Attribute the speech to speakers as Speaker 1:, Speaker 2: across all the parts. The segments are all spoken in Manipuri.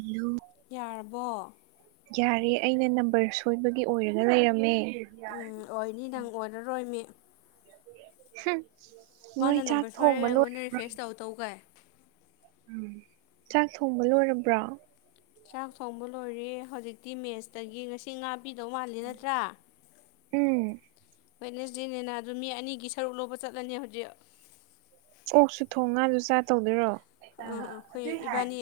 Speaker 1: ꯏꯌꯨ
Speaker 2: ꯌꯥꯔꯕꯣ
Speaker 1: ꯌꯥꯔꯦ ꯑꯩꯅ ꯅꯝꯕꯔ ꯁꯣꯏꯕꯒꯤ ꯑꯣꯏꯔꯒ ꯂꯩꯔꯝꯃꯦ
Speaker 2: ꯎꯝ ꯑꯣꯏꯅꯤ ꯅꯪ ꯑꯣꯏꯔꯔꯣꯏ ꯃꯤ
Speaker 1: ꯍꯨꯝ ꯅꯣꯏ
Speaker 2: ꯃꯥꯅ
Speaker 1: ꯆꯥꯛ
Speaker 2: ꯅꯝꯕꯔ ꯁꯣꯏꯔꯒ
Speaker 1: ꯊꯣꯡꯕ ꯂꯣꯏ
Speaker 2: ꯑꯩꯉꯣꯟꯗ ꯔꯤꯐ꯭ꯔꯦꯁ ꯇꯧ ꯇꯧꯒꯥꯏ
Speaker 1: ꯎꯝ ꯆꯥꯛ ꯊꯣꯡꯕ ꯂꯣꯏꯔꯕ꯭ꯔꯣ
Speaker 2: ꯆꯥꯛ ꯊꯣꯡꯕ ꯂꯣꯏꯔꯦ ꯍꯧꯖꯤꯛꯇꯤ ꯃꯦꯠꯁꯇꯒꯤ ꯉꯁꯤ ꯉꯥ ꯄꯤꯗꯧ ꯃꯥꯜꯂꯤ ꯅꯠꯇ꯭ꯔꯥ
Speaker 1: ꯎꯝ
Speaker 2: ꯋꯦꯠꯅꯁꯗꯦꯅꯦꯅ ꯑꯗꯨ ꯃꯤ ꯑꯅꯤꯒꯤ ꯁꯔꯨꯛ ꯂꯧꯕ ꯆꯠꯂꯅꯤ ꯍꯧꯖꯤꯛ
Speaker 1: ꯑꯣꯛꯁꯨ ꯊꯣꯡ ꯉꯥꯖꯨ ꯆꯥ ꯇꯧꯗꯣꯏꯔꯣ
Speaker 2: ꯑ ꯑ ꯈꯣꯏ ꯏꯕꯥꯅꯤ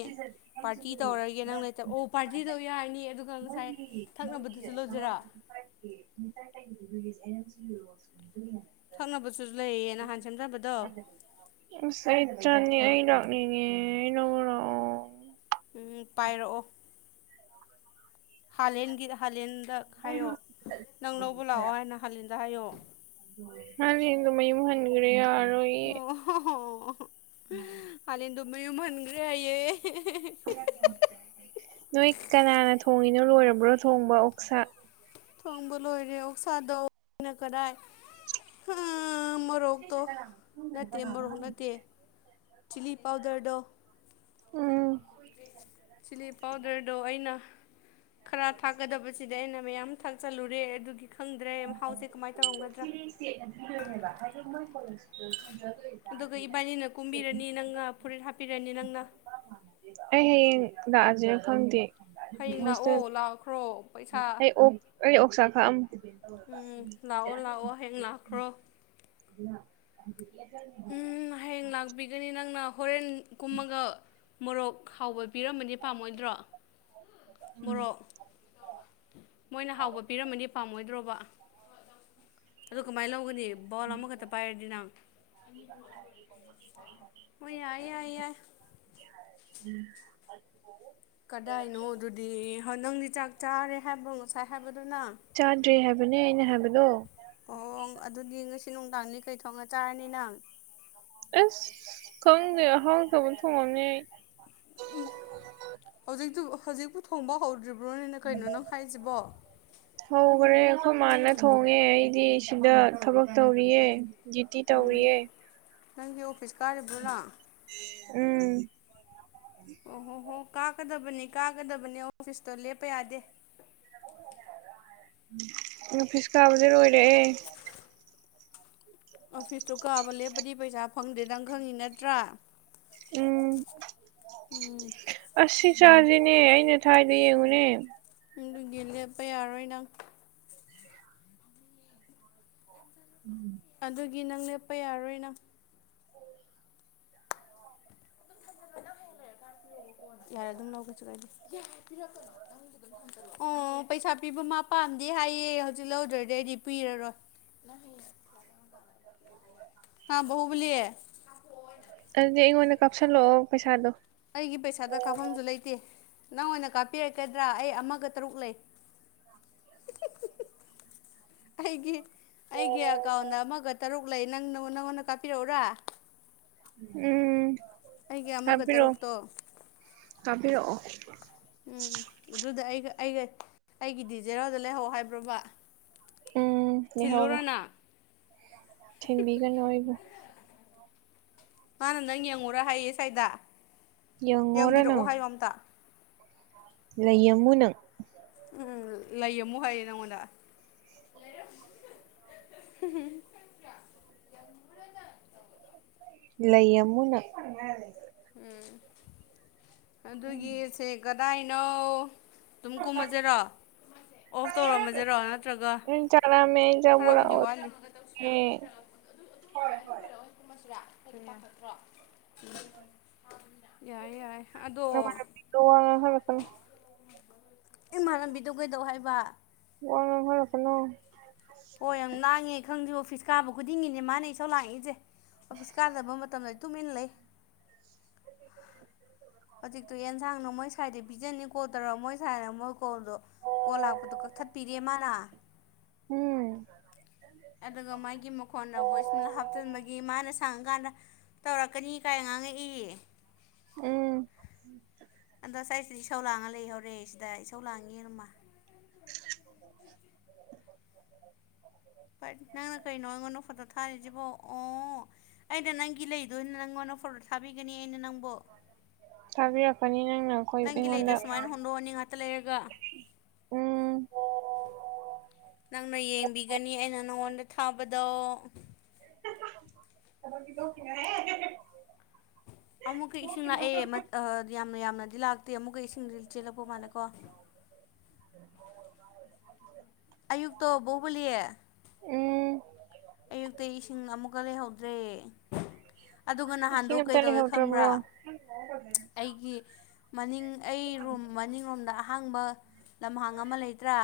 Speaker 2: ꯄꯥꯔꯇꯤ ꯇꯧꯔꯒꯦ ꯅꯪ ꯂꯩꯇ ꯑꯣ ꯄꯥꯔꯇꯤꯗꯧ ꯌꯥꯔꯅꯤ ꯑꯗꯨꯒ ꯉꯁꯥꯏ ꯊꯛꯅꯕꯗꯨꯖꯨ ꯂꯧꯖꯤꯔꯥ
Speaker 1: [unintelligible]
Speaker 2: ꯊꯛꯅꯕꯁꯨꯖ ꯂꯩꯌꯦ ꯅꯍꯥꯟ ꯁꯦꯝꯖꯕꯗꯣ
Speaker 1: ꯑꯁ ꯑꯩ ꯆꯠꯅꯤ ꯑꯩ ꯂꯥꯛꯅꯤꯡꯉꯦ ꯑꯩ ꯂꯧꯕ ꯂꯥꯛꯑꯣ
Speaker 2: ꯎꯝꯎꯝ ꯄꯥꯏꯔꯛꯑꯣ ꯍꯥꯂꯦꯟꯒꯤ ꯍꯥꯂꯦꯟꯗ ꯍꯥꯏꯌꯣ ꯅꯪ ꯂꯧꯕ ꯂꯥꯛꯑꯣ ꯍꯥꯏꯅ ꯍꯥꯂꯦꯟꯗ ꯍꯥꯏꯌꯣ
Speaker 1: ꯍꯥꯂꯦꯟꯗꯣ ꯃꯌꯨꯝ ꯍꯟꯒꯔꯦ ꯌꯥꯔꯔꯣꯏꯌꯦ
Speaker 2: ꯑꯣ ꯍꯣ ꯍꯣ ꯑꯣꯍꯣ ꯍꯂꯦꯟꯗꯣ ꯃꯌꯨꯝ ꯍꯟꯒ꯭ꯔꯦ ꯍꯥꯏꯌꯦ ꯍꯦ ꯍꯦ
Speaker 1: ꯅꯣꯏ ꯀꯅꯥꯅ ꯊꯣꯡꯉꯤꯅꯣ ꯂꯣꯏꯔꯕ꯭ꯔꯣ ꯊꯣꯡꯕ ꯑꯣꯛꯁꯥ
Speaker 2: ꯊꯣꯡꯕ ꯂꯣꯏꯔꯦ ꯑꯣꯛꯁꯥꯗꯣꯅ ꯀꯗꯥꯥꯏ ꯍ ꯃ ꯔꯣꯛꯇꯣ ꯅꯠꯇꯦ ꯃꯣꯔꯣꯛ ꯅꯠꯇꯦ ꯆꯤꯜꯂꯤ ꯄꯥꯎꯗꯔꯗꯣ
Speaker 1: ꯎꯝ
Speaker 2: ꯆꯤꯜꯂꯤ ꯄꯥꯎꯗꯔꯗꯣ ꯑꯩꯅ ꯈꯔ ꯊꯥꯛꯀꯗꯕꯖꯤꯗ ꯑꯩꯅ ꯃꯌꯥꯝ ꯊꯥꯛꯆꯜꯂꯨꯔꯦ ꯑꯗꯨꯒꯤ ꯈꯪꯗ꯭ꯔꯦ ꯃꯍꯥꯎꯖꯦ ꯀꯃꯥꯏ ꯇꯧꯔꯝꯒꯗ꯭ꯔ
Speaker 1: ꯁ꯭ꯇꯦꯠꯅ ꯄꯤꯗꯣꯏꯅꯦꯕ ꯍꯥꯏꯗꯤ ꯃꯣꯏ ꯀꯣꯂꯦꯖ ꯀꯤꯗꯣ ꯁꯦꯟꯇ꯭ꯔꯦꯜꯒꯩ
Speaker 2: ꯑꯗꯨꯒ ꯏꯕꯥꯅꯤꯅ ꯀꯨꯝꯕꯤꯔꯅꯤ ꯅꯪꯒ ꯐꯨꯔꯤꯠ ꯍꯥꯞꯄꯤꯔꯅꯤ ꯅꯪꯅ
Speaker 1: ꯑꯩ ꯍꯌꯦꯡ ꯂꯥꯛꯑꯖꯤꯔ ꯈꯪꯗꯦ
Speaker 2: ꯍꯌꯦꯡ
Speaker 1: ꯍꯣꯁꯇꯦꯜ
Speaker 2: ꯂꯥꯛꯑꯣ ꯂꯥꯛꯈ꯭ꯔꯣ ꯄꯩꯁꯥ
Speaker 1: ꯑꯩ ꯑꯣꯛ ꯑꯩ ꯑꯣꯛꯁꯥ ꯈꯥꯛꯑꯝꯃꯨ
Speaker 2: ꯎꯝ ꯂꯥꯛꯑꯣ ꯂꯥꯛꯑꯣ ꯍꯌꯦꯡ ꯂꯥꯛꯈ꯭ꯔꯣ
Speaker 1: [unintelligible]
Speaker 2: ꯎꯝ ꯍꯌꯦꯡ ꯂꯥꯛꯄꯤꯒꯅꯤ ꯅꯪꯅ ꯍꯣꯔꯦꯟ ꯀꯨꯝꯃꯒ ꯃꯣꯔꯣꯛ ꯈꯥꯎꯕ ꯄꯤꯔꯝꯃꯅꯤ ꯄꯥꯝꯃꯣꯏꯗ꯭ꯔꯣ ꯃꯣꯔꯣꯛ ꯃꯣꯏꯅ ꯍꯥꯎꯕ ꯄꯤꯔꯝꯃꯗꯤ ꯄꯥꯝꯃꯣꯏꯗ꯭ꯔꯣꯕ ꯑꯗꯨ ꯀꯃꯥꯏ ꯂꯧꯒꯅꯤ ꯕꯥꯎꯣꯜ ꯑꯃꯈꯇ ꯄꯥꯏꯔꯗꯤ ꯅꯪ ꯍꯣꯏ ꯌꯥꯏ ꯌꯥꯏ ꯌꯥꯏ
Speaker 1: [unintelligible]
Speaker 2: ꯀꯗꯥꯏꯅꯣ ꯗꯨꯗꯤ ꯍꯣ ꯅꯪꯗꯤ ꯆꯥꯛ ꯆꯥꯔꯦ ꯍꯥꯏꯕ꯭ꯔꯣ ꯉꯁꯥꯏ ꯍꯥꯏꯕꯗꯣ ꯅꯪ
Speaker 1: ꯆꯥꯗ꯭ꯔꯤ ꯍꯥꯏꯕ ꯅꯦ ꯑꯩꯅ ꯍꯥꯏꯕꯗꯣ
Speaker 2: ꯑꯣꯡ ꯑꯗꯨꯗꯤ ꯉꯁꯤ ꯅꯨꯡꯗꯥꯡꯗꯤ ꯀꯩ ꯊꯣꯡꯉ ꯆꯥꯔꯅꯤ ꯅꯪ
Speaker 1: ꯑꯁ ꯈꯪꯗꯦ ꯑꯍꯥꯎꯇꯕ ꯊꯣꯡꯉꯝꯅꯤ ꯑꯩ
Speaker 2: ꯍꯧꯖꯤꯛꯇꯨ ꯍꯧꯖꯤꯛꯄꯨ ꯊꯣꯡꯕ ꯍꯧꯗ꯭ꯔꯤꯕ꯭ꯔꯣꯅꯦ ꯀꯩꯅꯣ ꯅꯪ ꯍꯥꯏꯖꯤꯕꯣ
Speaker 1: ꯍꯧꯒꯔꯦ ꯑꯩꯈꯣꯏ ꯃꯥꯅ ꯊꯣꯡꯉꯦ ꯑꯩꯗꯤ ꯁꯤꯗ ꯊꯕꯛ ꯇꯧꯔꯤꯌꯦ ꯗꯨꯇꯤ ꯇꯧꯔꯤꯌꯦ
Speaker 2: ꯅꯪꯗꯤ ꯑꯣꯐꯤꯁ ꯀꯥꯔꯤꯕ꯭ꯔꯣ ꯅꯪ
Speaker 1: ꯎꯝ
Speaker 2: ꯑꯣ ꯍꯣ ꯍꯣ ꯀꯥꯒꯗꯕꯅꯤ ꯀꯥꯒꯗꯕꯅꯤ ꯑꯣꯐꯤꯁꯇꯣ ꯂꯦꯞꯄ ꯌꯥꯗꯦ
Speaker 1: ꯑꯣꯐꯤꯁ ꯀꯥꯕꯗꯤ ꯂꯣꯏꯔꯦꯑꯦ
Speaker 2: ꯑꯣꯐꯤꯁꯇꯨ ꯀꯥꯕ ꯂꯦꯞꯄꯗꯤ ꯄꯩꯁꯥ ꯐꯪꯗꯦ ꯅꯪ ꯈꯪꯉꯤ ꯅꯠꯇ꯭ꯔꯥ
Speaker 1: ꯎꯝ
Speaker 2: ꯎꯝ
Speaker 1: ꯑꯁ ꯁꯤ ꯆꯥꯖꯤꯅꯦ ꯑꯩꯅ ꯊꯥꯏꯗꯣ ꯌꯦꯡꯉꯨꯅꯦ
Speaker 2: ꯑꯗꯨꯒꯤ ꯂꯦꯞꯄ ꯌꯥꯔꯣꯏ ꯅꯪ
Speaker 1: [unintelligible]
Speaker 2: ꯑꯗꯨꯒꯤ ꯅꯪ ꯂꯦꯞꯄ ꯌꯥꯔꯣꯏ ꯅꯪ ꯄꯤꯌꯣꯕ ꯀꯣꯟꯅ ꯌꯥꯔꯦ ꯑꯗꯨꯝ ꯂꯧꯒꯦ ꯆꯠꯂꯣ ꯑꯩꯗꯤ ꯌꯥꯔꯦ ꯄꯤꯔꯛꯀꯅꯣ ꯅꯪ ꯎꯝ ꯄꯩꯁꯥ ꯄꯤꯕ ꯃꯥ ꯄꯥꯝꯗꯦ ꯍꯥꯏꯌꯦ ꯍꯧꯖꯤꯛ ꯂꯧꯗ꯭ꯔꯗꯤ ꯑꯩꯗꯤ ꯄꯤꯔꯔꯣꯏ ꯅꯪ ꯍꯌꯦꯡ ꯍꯥꯥ ꯕꯍꯨꯕꯂꯤ
Speaker 1: ꯑꯗꯨꯗꯤ ꯑꯩꯉꯣꯟꯗ ꯀꯥꯞꯁꯜꯂꯛꯑꯣ ꯄꯩꯁꯥꯗꯣ
Speaker 2: ꯑꯩꯒꯤ ꯄꯩꯁꯥꯗ ꯀꯥꯐꯝꯁꯨ ꯂꯩꯇꯦ ꯅꯪ ꯑꯣꯏꯅ ꯀꯥꯞꯄꯤꯔꯛꯀꯗ꯭ꯔꯥ ꯑꯩ ꯑꯃꯒ ꯇꯔꯨꯛ ꯂꯩ ꯑꯩꯒꯤ ꯑꯩꯒꯤ ꯑꯦꯀꯥꯎꯟꯗ ꯑꯃꯒ ꯇꯔꯨꯛ ꯂꯩ ꯅꯪ ꯅꯪꯉꯣꯟ ꯅꯪꯉꯣꯟꯗ ꯀꯥꯞꯄꯤꯔꯛꯎꯔꯥ
Speaker 1: ꯎꯝ
Speaker 2: ꯑꯩꯒꯤ ꯑꯃꯒ ꯇꯔꯨꯛꯇꯣ
Speaker 1: ꯀꯥꯞꯄꯤꯔꯛꯑꯣ
Speaker 2: ꯎꯝ ꯑꯗꯨꯗ ꯑꯩꯒ ꯑꯩꯒ ꯑꯩꯒꯤꯗꯤ ꯖꯦꯔꯣꯗ ꯂꯩꯍꯧ ꯍꯥꯏꯕ꯭ꯔꯣꯕ
Speaker 1: ꯎꯝ ꯂꯩꯍꯧꯔꯣ
Speaker 2: ꯊꯤꯜꯂꯨꯔꯥ ꯅꯪ
Speaker 1: ꯊꯤꯟꯕꯤꯒꯅꯨ ꯑꯩꯕꯨ
Speaker 2: ꯃꯥꯅ ꯅꯪ ꯌꯦꯡꯉꯨꯔꯥ ꯍꯥꯏꯌꯦ ꯁꯥꯏꯗ
Speaker 1: ꯌꯦꯡꯉꯣꯔ
Speaker 2: ꯌꯦꯡꯕꯤꯔꯛꯑꯣ
Speaker 1: ꯅꯪ
Speaker 2: ꯍꯥꯏꯌꯣ ꯑꯝꯇ
Speaker 1: ꯂꯩꯌꯝꯃꯨ ꯅꯪ
Speaker 2: ꯎꯝ ꯂꯩꯌꯝꯃꯨ ꯍꯥꯏꯌꯦ ꯅꯪꯉꯣꯟꯗ
Speaker 1: ꯂꯩꯌꯝꯃꯨ ꯅꯪ
Speaker 2: ꯎꯝ ꯑꯗꯨꯒꯤꯁꯦ ꯀꯗꯥꯏꯅꯣ ꯑꯗꯨꯝ ꯀꯨꯝꯃꯖꯦꯔꯣ ꯑꯣꯐ ꯇꯧꯔꯝꯃꯖꯦꯔꯣ ꯅꯠꯇ꯭ꯔꯒ
Speaker 1: ꯅꯪ ꯆꯥꯛ ꯂꯥꯝꯃꯦ ꯑꯩ ꯆꯥꯛ
Speaker 2: ꯈꯔꯕꯨꯗꯤ
Speaker 1: ꯄꯨꯔꯛꯑꯣꯒꯦ
Speaker 2: ꯋꯥꯠꯂꯤ ꯑꯗꯨ ꯑꯗꯨ ꯉꯥꯏꯔ ꯑꯗꯨ ꯂꯣꯏꯔꯒ ꯑꯣꯏ ꯀꯨꯝꯃꯁꯤꯔꯥ ꯄꯥꯈꯠꯇ꯭ꯔꯣ
Speaker 1: [inaudible]
Speaker 2: ꯌꯥꯏ ꯌꯥꯏ ꯑꯗꯣ
Speaker 1: [unintelligible] ꯋꯥ ꯉꯥꯡꯍꯜꯂꯛꯀꯅꯨ
Speaker 2: ꯏꯃꯥꯟꯅꯕꯤꯗꯣ ꯀꯩꯗꯧ ꯍꯥꯏꯕ
Speaker 1: ꯋꯥ ꯉꯥꯡꯍꯜꯂꯛꯀꯅꯣ
Speaker 2: ꯑꯣ ꯌꯥꯝ ꯂꯥꯡꯉꯦ ꯈꯪꯗꯦ ꯑꯣꯐꯤꯁ ꯀꯥꯕ ꯈꯨꯗꯤꯡꯒꯤꯅꯦ ꯃꯥꯅꯦ ꯏꯁꯧ ꯂꯥꯡꯏꯁꯦ ꯑꯣꯐꯤꯁ ꯀꯥꯗꯕ ꯃꯇꯝꯗꯗꯤ ꯇꯨꯃꯤꯟ ꯂꯩ
Speaker 1: [inaudible]
Speaker 2: ꯍꯧꯖꯤꯛꯇꯣ ꯌꯦꯟꯁꯥꯡꯗꯣ ꯃꯣꯏ ꯁꯥꯏꯗꯤ ꯄꯤꯖꯅꯤ ꯀꯣꯜ ꯇꯧꯔꯛ ꯃꯣꯏ ꯁꯥꯏꯅ ꯑꯃꯨꯛ ꯀꯣꯜꯗꯣ ꯀꯣꯜ ꯂꯥꯛꯄꯗꯨ ꯀꯛꯊꯠꯄꯤꯔꯦ ꯃꯥꯅ
Speaker 1: [unintelligible]
Speaker 2: ꯑꯗꯨꯒ ꯃꯥꯒꯤ ꯃꯈꯣꯟꯗ ꯕꯣꯏꯁ ꯑꯃ ꯍꯥꯞꯆꯤꯟꯕꯒꯤ ꯃꯥꯅ ꯁꯪꯀꯥꯟꯗ ꯇꯧꯔꯛꯀꯅꯤ ꯀꯥꯏ ꯉꯥꯡꯉꯛꯏ
Speaker 1: ꯎꯝ
Speaker 2: ꯑꯗꯣ ꯉꯁꯥꯏꯁꯤꯗꯤ ꯏꯁꯧ ꯂꯥꯡꯉ ꯂꯩꯍꯧꯔꯦ ꯁꯤꯗ ꯏꯁꯧ ꯂꯥꯡꯉꯦꯔ ꯃꯥ
Speaker 1: [inaudible]
Speaker 2: ꯅꯪꯅ ꯀꯩꯅꯣ ꯑꯩꯉꯣꯟꯗ ꯐꯣꯇꯣ ꯊꯥꯔꯤꯁꯤꯕꯣ ꯑꯣ ꯑꯩꯅ ꯅꯪꯒꯤ ꯂꯩꯗꯨꯑꯣꯏꯅ ꯅꯪꯉꯣꯟꯗ ꯐꯣꯇꯣ ꯊꯥꯕꯤꯒꯅꯤ ꯑꯩꯅ ꯅꯪꯕꯨ
Speaker 1: ꯊꯥꯕꯤ ꯔꯛꯀꯅꯤ ꯅꯪꯅ ꯑꯩꯈꯣꯏ
Speaker 2: ꯅꯪꯒꯤ ꯂꯩꯗꯣ
Speaker 1: ꯑꯩꯉꯣꯟꯗ
Speaker 2: ꯁꯨꯃꯥꯏꯅ ꯍꯣꯟꯗꯣꯛꯑꯅꯤ ꯉꯥꯛꯇ ꯂꯩꯔꯒ
Speaker 1: ꯎꯝ
Speaker 2: ꯅꯪꯅ ꯌꯦꯡꯕꯤꯒꯅꯤ ꯑꯩꯅ ꯅꯉꯣꯟꯗ ꯊꯥꯕꯗꯣ
Speaker 1: [unintelligible]
Speaker 2: ꯑꯃꯨꯛꯀ ꯏꯁꯤꯡ ꯂꯥꯛꯑꯦ ꯑꯥ ꯌꯥꯝꯅ ꯌꯥꯝꯅꯗꯤ ꯂꯥꯛꯇꯦ ꯑꯃꯨꯛꯀ ꯏꯁꯤꯡꯗꯤ ꯆꯦꯜꯂꯛꯄ ꯃꯥꯜꯂꯦ ꯀꯣ
Speaker 1: [unintelligible]
Speaker 2: ꯑꯌꯨꯛꯇꯣ ꯕꯣꯕꯨꯂꯤ
Speaker 1: ꯎꯝ
Speaker 2: ꯑꯌꯨꯛꯇ ꯏꯁꯤꯡ ꯑꯃꯨꯛꯀ ꯂꯩꯍꯧꯗ꯭ꯔꯦ ꯑꯗꯨꯒ ꯅꯍꯥꯟꯗꯣ
Speaker 1: ꯏꯁꯤꯡ ꯑꯝꯇ
Speaker 2: ꯀꯩꯗꯧꯋꯦ ꯈꯪꯕ꯭ꯔꯥ
Speaker 1: ꯂꯩꯍꯧꯗ꯭ꯔꯕ꯭ꯔꯣ
Speaker 2: ꯑꯩꯒꯤ ꯃꯅꯤꯡ ꯑꯩ ꯔꯨꯝ ꯃꯅꯤꯡꯔꯣꯝꯗ ꯑꯍꯥꯡꯕ ꯂꯝꯍꯥꯡ ꯑꯃ ꯂꯩꯇ꯭ꯔꯥ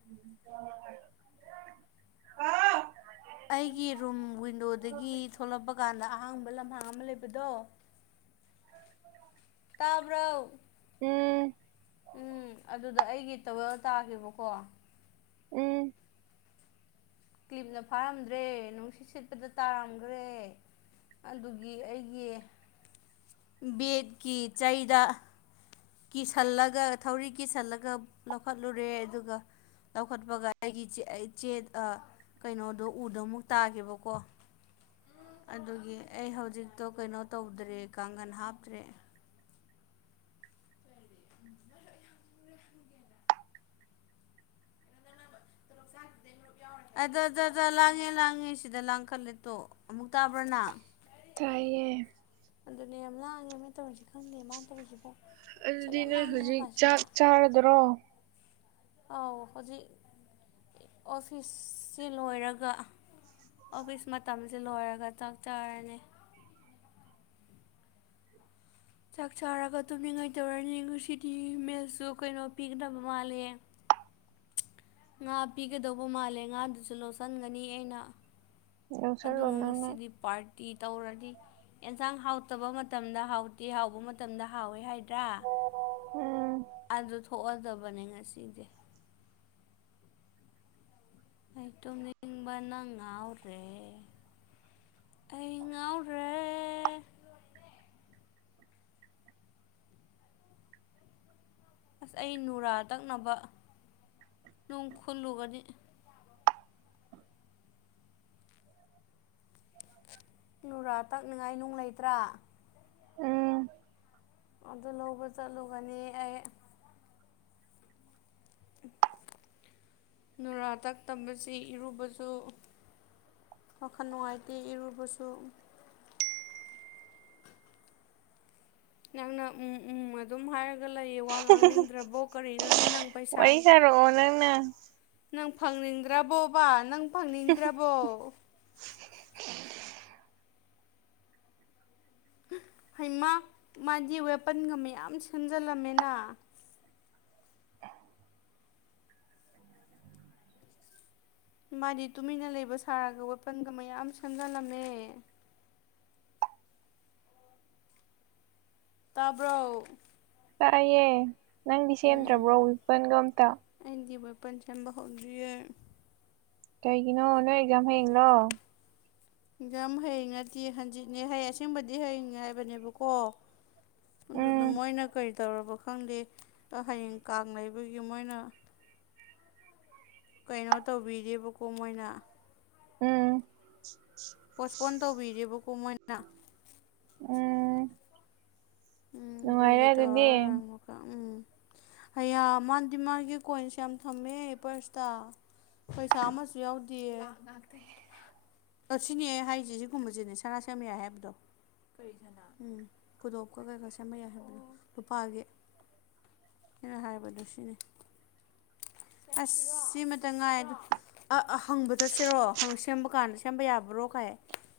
Speaker 1: [unintelligible]
Speaker 2: ꯑꯩꯒꯤ ꯔꯨꯝ ꯋꯤꯟꯗꯣꯗꯒꯤ ꯊꯣꯛꯂꯛꯄ ꯀꯥꯟꯗ ꯑꯍꯥꯡꯕ ꯂꯝꯍꯥꯡ ꯑꯃ ꯂꯩꯕꯗꯣ
Speaker 1: [unintelligible]
Speaker 2: ꯇꯥꯕ꯭ꯔꯣ
Speaker 1: ꯎꯝ
Speaker 2: ꯎꯝ ꯑꯗꯨꯗ ꯑꯩꯒꯤ ꯇꯥꯎꯋꯦꯜ ꯇꯥꯈꯤꯕꯀꯣ
Speaker 1: ꯎꯝ
Speaker 2: ꯀ꯭ꯂꯤꯞꯅ ꯐꯥꯔꯝꯗ꯭ꯔꯦ ꯅꯨꯡꯁꯤꯠ ꯁꯤꯠꯄꯗ ꯇꯥꯔꯝꯒ꯭ꯔꯦ ꯑꯗꯨꯒꯤ ꯑꯩꯒꯤ ꯕꯦꯠꯀꯤ ꯆꯩꯗ ꯀꯤꯁꯜꯂꯒ ꯊꯧꯔꯤ ꯀꯤꯁꯜꯂꯒ ꯂꯧꯈꯠꯂꯨꯔꯦ ꯑꯗꯨꯒ ꯂꯧꯈꯠꯄꯒ ꯑꯩꯒꯤ ꯑꯩ ꯆꯦ ꯑ ꯀꯩꯅꯣꯗꯣ ꯎꯗꯃꯨꯛ ꯇꯥꯈꯤꯕꯀꯣ ꯑꯗꯨꯒꯤ ꯑꯩ ꯍꯧꯖꯤꯛꯇꯣ ꯀꯩꯅꯣ ꯇꯧꯗ꯭ꯔꯦ ꯀꯥꯡꯒꯟ ꯍꯥꯞꯇ꯭ꯔꯦ
Speaker 1: [inaudible]
Speaker 2: ꯑꯗꯨ ꯗ ꯗ ꯗ ꯂꯥꯡꯉꯦ ꯂꯥꯡꯉꯦ ꯁꯤꯗ ꯂꯥꯡꯈꯠꯂꯦꯇꯣ ꯑꯃꯨꯛ ꯇꯥꯕ꯭ꯔ ꯅꯪ
Speaker 1: ꯇꯥꯏꯌꯦ
Speaker 2: ꯑꯗꯨꯅꯦ ꯌꯥꯝ ꯂꯥꯡꯉꯦ ꯃꯦ ꯇꯧꯔꯤꯁꯤ ꯈꯪꯗꯦ ꯃꯥꯅ ꯇꯧꯔꯤꯁꯤꯕꯣ ꯁꯨꯛ ꯌꯥꯝ ꯂꯥꯡꯉꯦꯕ ꯁꯤꯗ
Speaker 1: ꯍꯥꯏꯔꯗꯔꯣ
Speaker 2: ꯑꯥꯎ ꯍꯧꯖꯤꯛ ꯑꯣꯐꯤꯁꯁꯤ ꯂꯣꯏꯔꯒ ꯑꯣꯐꯤꯁ ꯃꯇꯝꯁꯦ ꯂꯣꯏꯔꯒ ꯆꯥꯛ ꯆꯔꯅꯤ ꯆꯥꯛ ꯆꯥꯔꯒ ꯇꯨꯝꯅꯤꯡꯉꯥꯏ ꯇꯧꯔꯅꯤ ꯉꯁꯤꯗꯤ ꯃꯤꯜꯁꯨ ꯀꯩꯅꯣ ꯄꯤꯒꯗꯕ ꯃꯥꯂꯦ ꯉꯥ ꯄꯤꯒꯗꯧꯕ ꯃꯥꯜꯂꯦ ꯉꯥꯗꯨꯁꯨ ꯂꯧꯁꯤꯟꯒꯅꯤ ꯑꯩꯅ
Speaker 1: ꯂꯧꯁꯜꯂꯣ
Speaker 2: ꯑꯗꯨꯒ
Speaker 1: ꯅꯪꯅ
Speaker 2: ꯉꯁꯤꯗꯤ ꯄꯥꯔꯇꯤ ꯇꯧꯔꯗꯤ ꯑꯦꯟꯁꯥꯡ ꯍꯥꯎꯇꯕ ꯃꯇꯝꯗ ꯍꯥꯎꯇꯦ ꯍꯥꯎꯕ ꯃꯇꯝꯗ ꯍꯥꯎꯋꯦ ꯍꯥꯏ ꯗꯔ
Speaker 1: ꯎꯝ
Speaker 2: ꯑꯗꯨ ꯊꯣꯛꯑꯗꯕꯅꯦ ꯉꯁꯤꯗꯤ ꯑꯩ ꯇꯨꯝꯅꯤꯡꯕꯅ ꯉꯥꯎꯔꯦ ꯑꯩ ꯉꯥꯎꯔꯦ ꯑꯁ ꯑꯩ ꯅꯨꯔꯥ ꯇꯛꯅꯕ ꯅꯨꯡ ꯈꯨꯜꯂꯨꯒꯅꯤ ꯅꯨꯔꯥ ꯇꯛꯅꯤꯡꯉꯥꯏ ꯅꯨꯡ ꯂꯩꯇ꯭ꯔꯥ
Speaker 1: ꯎꯝ
Speaker 2: ꯑꯗꯨ ꯂꯧꯕ ꯆꯠꯂꯨꯒꯅꯤ ꯑꯩ ꯅꯨꯔꯥ ꯇꯛꯇꯕꯁꯤ ꯏꯔꯨꯕꯁꯨ ꯋꯥꯈꯜ ꯅꯨꯡꯉꯥꯏꯇꯦ ꯏꯔꯨꯕꯁꯨ ꯅꯪꯅ ꯎꯝ ꯎꯝ ꯑꯗꯨꯝ ꯍꯥꯏꯔꯒ ꯂꯩꯌꯦ ꯋꯥ ꯉꯥꯡꯅꯤꯡꯗ꯭ꯔꯕꯣ ꯀꯔꯤꯅꯣꯅꯦ ꯅꯪ ꯄꯩꯁꯥ
Speaker 1: ꯄꯤꯊꯔꯛꯑꯣ ꯅꯪꯅ
Speaker 2: ꯅꯪ ꯐꯪꯅꯤꯡꯗ꯭ꯔꯕꯣꯕꯥ ꯅꯪ ꯐꯪꯅꯤꯡꯗ꯭ꯔꯕꯣ ꯍꯩꯃ ꯃꯥꯗꯤ ꯋꯦꯄꯟꯒ ꯃꯌꯥꯝ ꯁꯦꯝꯖꯜꯂꯝꯃꯦꯅ ꯃꯥꯗꯤ ꯇꯨꯃꯤꯟꯅ ꯂꯩꯕ ꯁꯥꯔꯒ ꯋꯦꯄꯟꯒ ꯃꯌꯥꯝ ꯁꯦꯝꯖꯜꯂꯝꯃꯦ ꯇꯥꯕ꯭ꯔꯣ
Speaker 1: ꯇꯥꯏꯌꯦ ꯅꯪꯗꯤ
Speaker 2: ꯎꯝ
Speaker 1: ꯁꯦꯝꯗ꯭ꯔꯕ꯭ꯔꯣ ꯋꯦꯄꯟꯒ ꯑꯃꯇ
Speaker 2: ꯑꯩꯗꯤ ꯋꯦꯄꯟ ꯁꯦꯝꯕ ꯍꯧꯗ꯭ꯔꯤꯌꯦ
Speaker 1: ꯀꯩꯒꯤꯅꯣ ꯅꯣꯏ ꯑꯦꯛꯖꯥꯝ ꯍꯌꯦꯡꯂꯣ
Speaker 2: ꯑꯦꯛꯖꯥꯝ ꯍꯌꯦꯡ ꯅꯠꯇꯦ ꯍꯟꯖꯤꯠꯅꯦ ꯍꯩ ꯑꯁꯦꯡꯕꯗꯤ ꯍꯌꯦꯡꯅꯦ ꯍꯥꯏꯕꯅꯦꯕꯀꯣ ꯑꯗꯨꯗ
Speaker 1: ꯎꯝ
Speaker 2: ꯃꯣꯏꯅ ꯀꯩ ꯇꯧꯔꯕ ꯈꯪꯗꯦ ꯍꯌꯦꯡ ꯀꯥꯡ ꯂꯩꯕꯒꯤ ꯃꯣꯏꯅ
Speaker 1: [inaudible]
Speaker 2: ꯀꯩꯅꯣ ꯇꯧꯕꯤꯗꯦꯕꯀꯣ ꯃꯣꯏꯅ
Speaker 1: ꯎꯝ
Speaker 2: ꯄꯣꯁꯄꯣꯟ ꯇꯧꯕꯤꯔꯦꯕꯀꯣ ꯃꯣꯏꯅ
Speaker 1: ꯎꯝ
Speaker 2: ꯎꯝ
Speaker 1: ꯅꯨꯡꯉꯥꯏꯔꯦ
Speaker 2: ꯑꯗꯨꯒꯤ
Speaker 1: ꯑꯗꯨꯗꯤ
Speaker 2: ꯇꯧꯔꯔꯣꯏ ꯑꯃꯨꯛꯀ ꯎꯝ ꯑꯩꯌꯥ ꯃꯥꯗꯤ ꯃꯥꯒꯤ ꯀꯣꯏꯟꯁ ꯌꯥꯝ ꯊꯝꯃꯦ ꯄ꯭ꯔꯁꯇ ꯄꯩꯁꯥ ꯑꯃꯁꯨ ꯌꯥꯎꯗꯤꯌꯦ ꯑꯁꯤꯅꯦ ꯍꯥꯏꯁꯦ ꯑꯁꯤꯒꯨꯝꯕꯁꯤꯅꯦ ꯁꯅꯥ ꯁꯦꯝꯕ ꯌꯥꯏ ꯍꯥꯏꯕꯗꯣ ꯀꯩ ꯁꯅꯥ ꯎꯝ ꯈꯨꯗꯣꯞꯀ ꯀꯩꯒ ꯁꯦꯝꯕ ꯌꯥꯏ ꯍꯥꯏꯕꯗꯣ ꯂꯨꯄꯥꯒꯤ ꯑꯩꯅ ꯍꯥꯏꯕꯗꯨ ꯁꯤꯅꯦ ꯑꯁ ꯁꯤꯃꯇꯪ ꯉꯥꯏꯔꯦꯗꯣ ꯑꯥ ꯑꯥ ꯍꯪꯕ ꯆꯠꯁꯤꯔꯣ ꯁꯦꯝꯕ ꯀꯥꯟꯗ ꯁꯦꯝꯕ ꯌꯥꯕ꯭ꯔꯣ ꯀꯥꯏ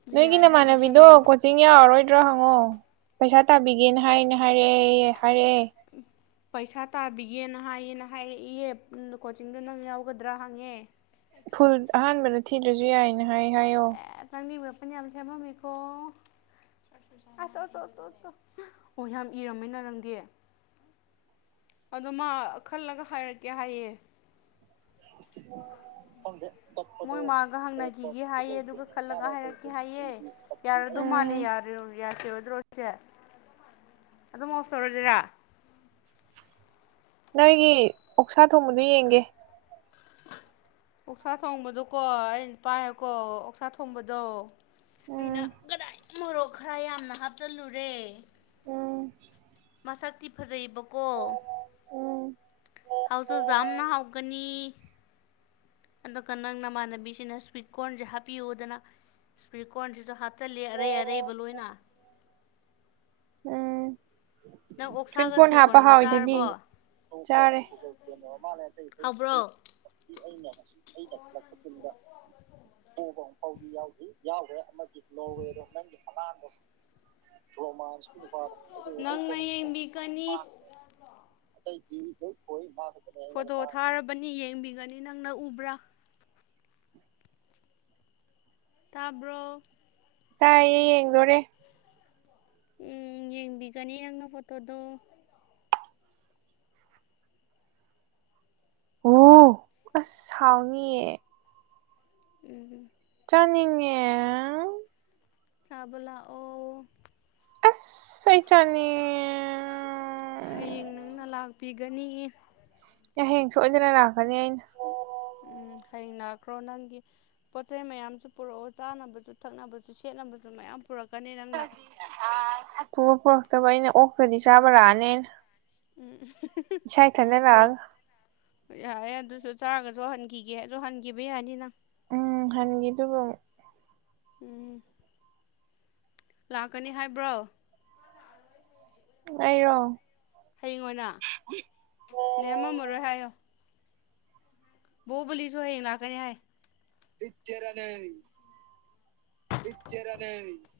Speaker 2: ꯑꯗꯨ
Speaker 1: ꯅꯣꯏꯒꯤ
Speaker 2: ꯌꯥꯏ ꯍꯥꯏꯔꯗꯤ
Speaker 1: ꯅꯃꯥꯟꯅꯕꯤꯗꯣ
Speaker 2: ꯁꯦꯝꯕ ꯌꯥꯏ
Speaker 1: ꯀꯣꯆꯤꯡ ꯀꯣꯆꯤꯡ ꯌꯥꯎꯔꯔꯣꯏꯗ꯭ꯔ ꯍꯪꯉꯣ ꯄꯩꯁꯥ ꯇꯥꯕꯤꯒꯦꯅ ꯍꯥꯏꯅ ꯍꯥꯏꯔꯛꯑꯦꯌꯦ ꯍꯥꯏꯔꯛꯑꯦ
Speaker 2: ꯄꯩꯁꯥ ꯇꯥꯕꯤꯒꯦꯅ ꯍꯥꯏꯌꯦꯅ ꯍꯥꯏꯔꯛꯑꯦꯌꯦ ꯄꯨꯟꯅ ꯀꯣꯆꯤꯡꯗꯣ ꯅꯪ ꯌꯥꯎꯒꯗ꯭ꯔ ꯍꯪꯉꯦ
Speaker 1: ꯐꯨꯜ ꯑꯍꯥꯟꯕꯗ ꯊꯤꯗ꯭ꯔꯁꯨ ꯌꯥꯏꯅ ꯍꯥꯏ ꯍꯥꯏꯌꯣ
Speaker 2: ꯁꯦ ꯅꯪꯗꯤ ꯋꯦꯄꯟ ꯌꯥꯝ ꯁꯦꯝꯃꯝꯃꯤꯀꯣ ꯑꯁ ꯆꯣ ꯆꯣ ꯆꯣ ꯆꯣ ꯑꯣ ꯌꯥꯝ ꯏꯔꯝꯃꯤꯅ ꯅꯪꯗꯤ ꯑꯗꯣ ꯃꯥ ꯈꯜꯂꯒ ꯍꯥꯏꯔꯛꯀꯦ ꯍꯥꯏꯌꯦ
Speaker 1: ꯈꯪꯗꯦ
Speaker 2: ꯃꯣꯏ ꯃꯥꯒ ꯍꯪꯅꯈꯤꯒꯦ ꯍꯥꯏꯌꯦ ꯑꯗꯨꯒ ꯈꯜꯂꯒ ꯍꯥꯏꯔꯛꯀꯦ ꯍꯥꯏꯌꯦ ꯌꯥꯔꯗꯨ ꯃꯥꯜꯂꯦ
Speaker 1: ꯎꯝ
Speaker 2: ꯌꯥꯗ꯭ꯔꯣ ꯌꯥꯈꯤꯔꯣꯏꯗ꯭ꯔꯣ ꯆꯦ ꯑꯗꯨꯝ ꯑꯣꯐ ꯇꯧꯔꯖꯤꯔ
Speaker 1: ꯅꯣꯏꯒꯤ ꯑꯣꯛꯁꯥ ꯊꯣꯡꯕꯗꯨ ꯌꯦꯡꯒꯦ
Speaker 2: ꯑꯣꯛꯁꯥ ꯊꯣꯡꯕꯗꯣꯀꯣ ꯑꯩ ꯅꯨꯄꯥꯅꯀꯣ ꯑꯣꯛꯁꯥ ꯊꯣꯡꯕꯗꯣ ꯑꯩꯅ
Speaker 1: ꯎꯝ
Speaker 2: ꯀꯗꯥꯏ ꯃꯣꯔꯣꯛ ꯈꯔ ꯌꯥꯝꯅ ꯍꯥꯞꯆꯜꯂꯨꯔꯦ
Speaker 1: ꯎꯝ
Speaker 2: ꯃꯥꯁꯛꯇꯤ ꯐꯖꯩꯌꯦꯕ ꯀꯣ
Speaker 1: ꯎꯝ
Speaker 2: ꯍꯥꯎꯁꯨ ꯖꯥꯝꯅ ꯍꯥꯎꯒꯅꯤ ꯑꯗꯨꯒ ꯅꯪ ꯅꯃꯥꯟꯅꯕꯤꯁꯤꯅ ꯁ꯭ꯋꯤꯠ ꯀꯣꯔꯟꯁꯦ ꯍꯥꯞꯄꯤꯌꯣꯗꯅꯥ ꯁꯋ꯭ꯤꯠ ꯀꯣꯔꯟꯁꯤꯁꯨ ꯍꯥꯞꯆꯜꯂꯦ ꯑꯔꯩ ꯑꯔꯩꯕ ꯂꯣꯏꯅ
Speaker 1: ꯎꯝ
Speaker 2: ꯅꯪ
Speaker 1: ꯁ꯭ꯋꯤꯠ
Speaker 2: ꯑꯣꯛꯁꯥꯒ
Speaker 1: ꯀꯣꯔꯟ ꯍꯥꯞꯄ
Speaker 2: ꯀꯣꯔꯟꯒ
Speaker 1: ꯍꯥꯎꯋꯤꯗꯨꯗꯤ
Speaker 2: ꯆꯥꯔꯕꯣ
Speaker 1: ꯆꯥꯔꯦ ꯀꯅꯣ ꯃꯥꯜꯂꯦ ꯑꯇꯩ ꯇꯩ
Speaker 2: ꯍꯥꯎꯕ꯭ꯔꯣ
Speaker 1: ꯑꯩ ꯑꯩꯅ ꯑꯁꯨꯛ ꯑꯩꯅ ꯈꯜꯂꯛꯄ ꯇꯤꯝꯗ ꯄꯣꯕ ꯑꯝꯐꯥꯎꯗꯤ ꯌꯥꯎꯗ꯭ꯔꯤ ꯌꯥꯎꯒꯈ꯭ꯔꯦ ꯑꯃꯗꯤ ꯅꯣꯔꯋꯦꯗꯣ ꯅꯪꯒꯤ ꯑꯉꯥꯡꯗꯣ ꯔꯣꯃꯥꯟꯁꯀꯤ ꯅꯨꯄꯥꯗꯣ ꯑꯗꯨꯗ ꯂꯣꯏ
Speaker 2: ꯅꯪꯅ
Speaker 1: ꯁꯣꯏꯍꯟꯕꯒꯤ
Speaker 2: ꯌꯦꯡꯕꯤꯒꯅꯤ
Speaker 1: ꯃꯥꯡꯈ꯭ꯔꯦ ꯑꯇꯩꯗꯤ ꯂꯣꯏ ꯊꯣꯏ [unintelligible]
Speaker 2: ꯐꯣꯇꯣ ꯊꯥꯔꯕꯅꯤ ꯌꯦꯡꯕꯤꯒꯅꯤ ꯅꯪꯅ ꯎꯕ꯭ꯔ ꯇꯥꯕ꯭ꯔꯣ
Speaker 1: ꯇꯥꯏꯌꯦ ꯌꯦꯡꯗꯣꯔꯦ
Speaker 2: ꯎꯝ ꯌꯦꯡꯕꯤꯒꯅꯤ ꯅꯪꯅ ꯐꯣꯇꯣꯗꯣ
Speaker 1: ꯑꯣ ꯑꯁ ꯍꯥꯎꯅꯤꯌꯦ
Speaker 2: ꯎꯝ
Speaker 1: ꯆꯥꯅꯤꯡꯉꯦ
Speaker 2: ꯆꯥꯕ ꯂꯥꯛꯑꯣ
Speaker 1: ꯑꯁ ꯑꯩ ꯆꯥꯅꯤꯡꯉꯦ
Speaker 2: ꯍꯌꯦꯡ ꯅꯪꯅ ꯂꯥꯛꯄꯤꯒꯅꯤ
Speaker 1: ꯑꯩ ꯍꯌꯦꯡ ꯁꯣꯏꯗꯅ ꯂꯥꯛꯀꯅꯤ ꯑꯩꯅ
Speaker 2: ꯎꯝ ꯍꯌꯦꯡ ꯂꯥꯛꯈ꯭ꯔꯣ ꯅꯪꯒꯤ ꯄꯣꯠ ꯆꯩ ꯃꯌꯥꯝꯁꯨ ꯄꯨꯔꯛꯑꯣ ꯆꯥꯅꯕꯁꯨ ꯊꯛꯅꯕꯁꯨ ꯁꯦꯠꯅꯕꯁꯨ ꯃꯌꯥꯝ ꯄꯨꯔꯛꯀꯅꯤ ꯅꯪꯅ
Speaker 1: ꯄꯨ ꯄꯨꯔꯛꯇꯕ ꯑꯩꯅ ꯑꯣꯛꯇꯗꯤ ꯆꯥꯕ ꯂꯥꯛꯑꯅꯤ ꯑꯩꯅ
Speaker 2: ꯎꯝ
Speaker 1: ꯏꯁꯥ ꯏꯊꯟꯗ
Speaker 2: ꯄꯨꯔꯛ
Speaker 1: ꯂꯥꯛꯑꯒ
Speaker 2: ꯌꯥꯔꯦ ꯑꯗꯨꯁꯨ ꯆꯥꯔꯒꯁꯨ ꯍꯟꯈꯤꯒꯦꯁꯨ ꯍꯟꯈꯤꯕ ꯌꯥꯅꯤ ꯅꯪ
Speaker 1: ꯎꯝ ꯍꯟꯒꯤꯗꯨꯕ ꯑꯃꯨꯛ
Speaker 2: ꯎꯝ ꯂꯥꯛꯀꯅꯤ ꯍꯥꯏꯕ꯭ꯔꯣ
Speaker 1: ꯑꯩꯔꯣ
Speaker 2: ꯍꯌꯦꯡ ꯑꯣꯏꯅꯥ ꯂꯦꯝꯃꯝꯃꯔꯣꯏ ꯍꯥꯏꯌꯣ ꯕꯣꯍꯨꯕꯂꯤꯖꯨ ꯍꯌꯦꯡ ꯂꯥꯛꯀꯅꯤ ꯍꯥꯏ
Speaker 1: [unintelligible]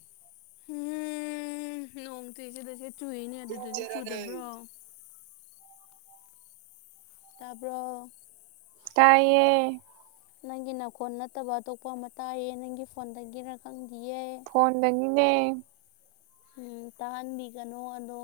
Speaker 2: ꯎꯝ ꯅꯣꯡ ꯆꯨꯏ ꯁꯤꯗꯗꯤ ꯆꯨꯏꯅꯦ ꯑꯗꯨꯗꯗꯤ ꯆꯨꯗꯕ꯭ꯔꯣ ꯇꯥꯕ꯭ꯔꯣ
Speaker 1: ꯇꯥꯏꯌꯦ
Speaker 2: ꯅꯪꯒꯤ ꯅꯥꯈꯣꯟ ꯅꯠꯇꯕ ꯑꯇꯣꯞꯄ ꯑꯃ ꯇꯥꯏꯌꯦ ꯅꯪꯒꯤ ꯐꯣꯟꯗꯒꯤꯔ ꯈꯪꯗꯤꯌꯦ
Speaker 1: ꯐꯣꯟꯗꯒꯤꯅꯦ
Speaker 2: ꯎꯝ ꯇꯥꯍꯟꯕꯤꯒꯅꯣ ꯑꯗꯣ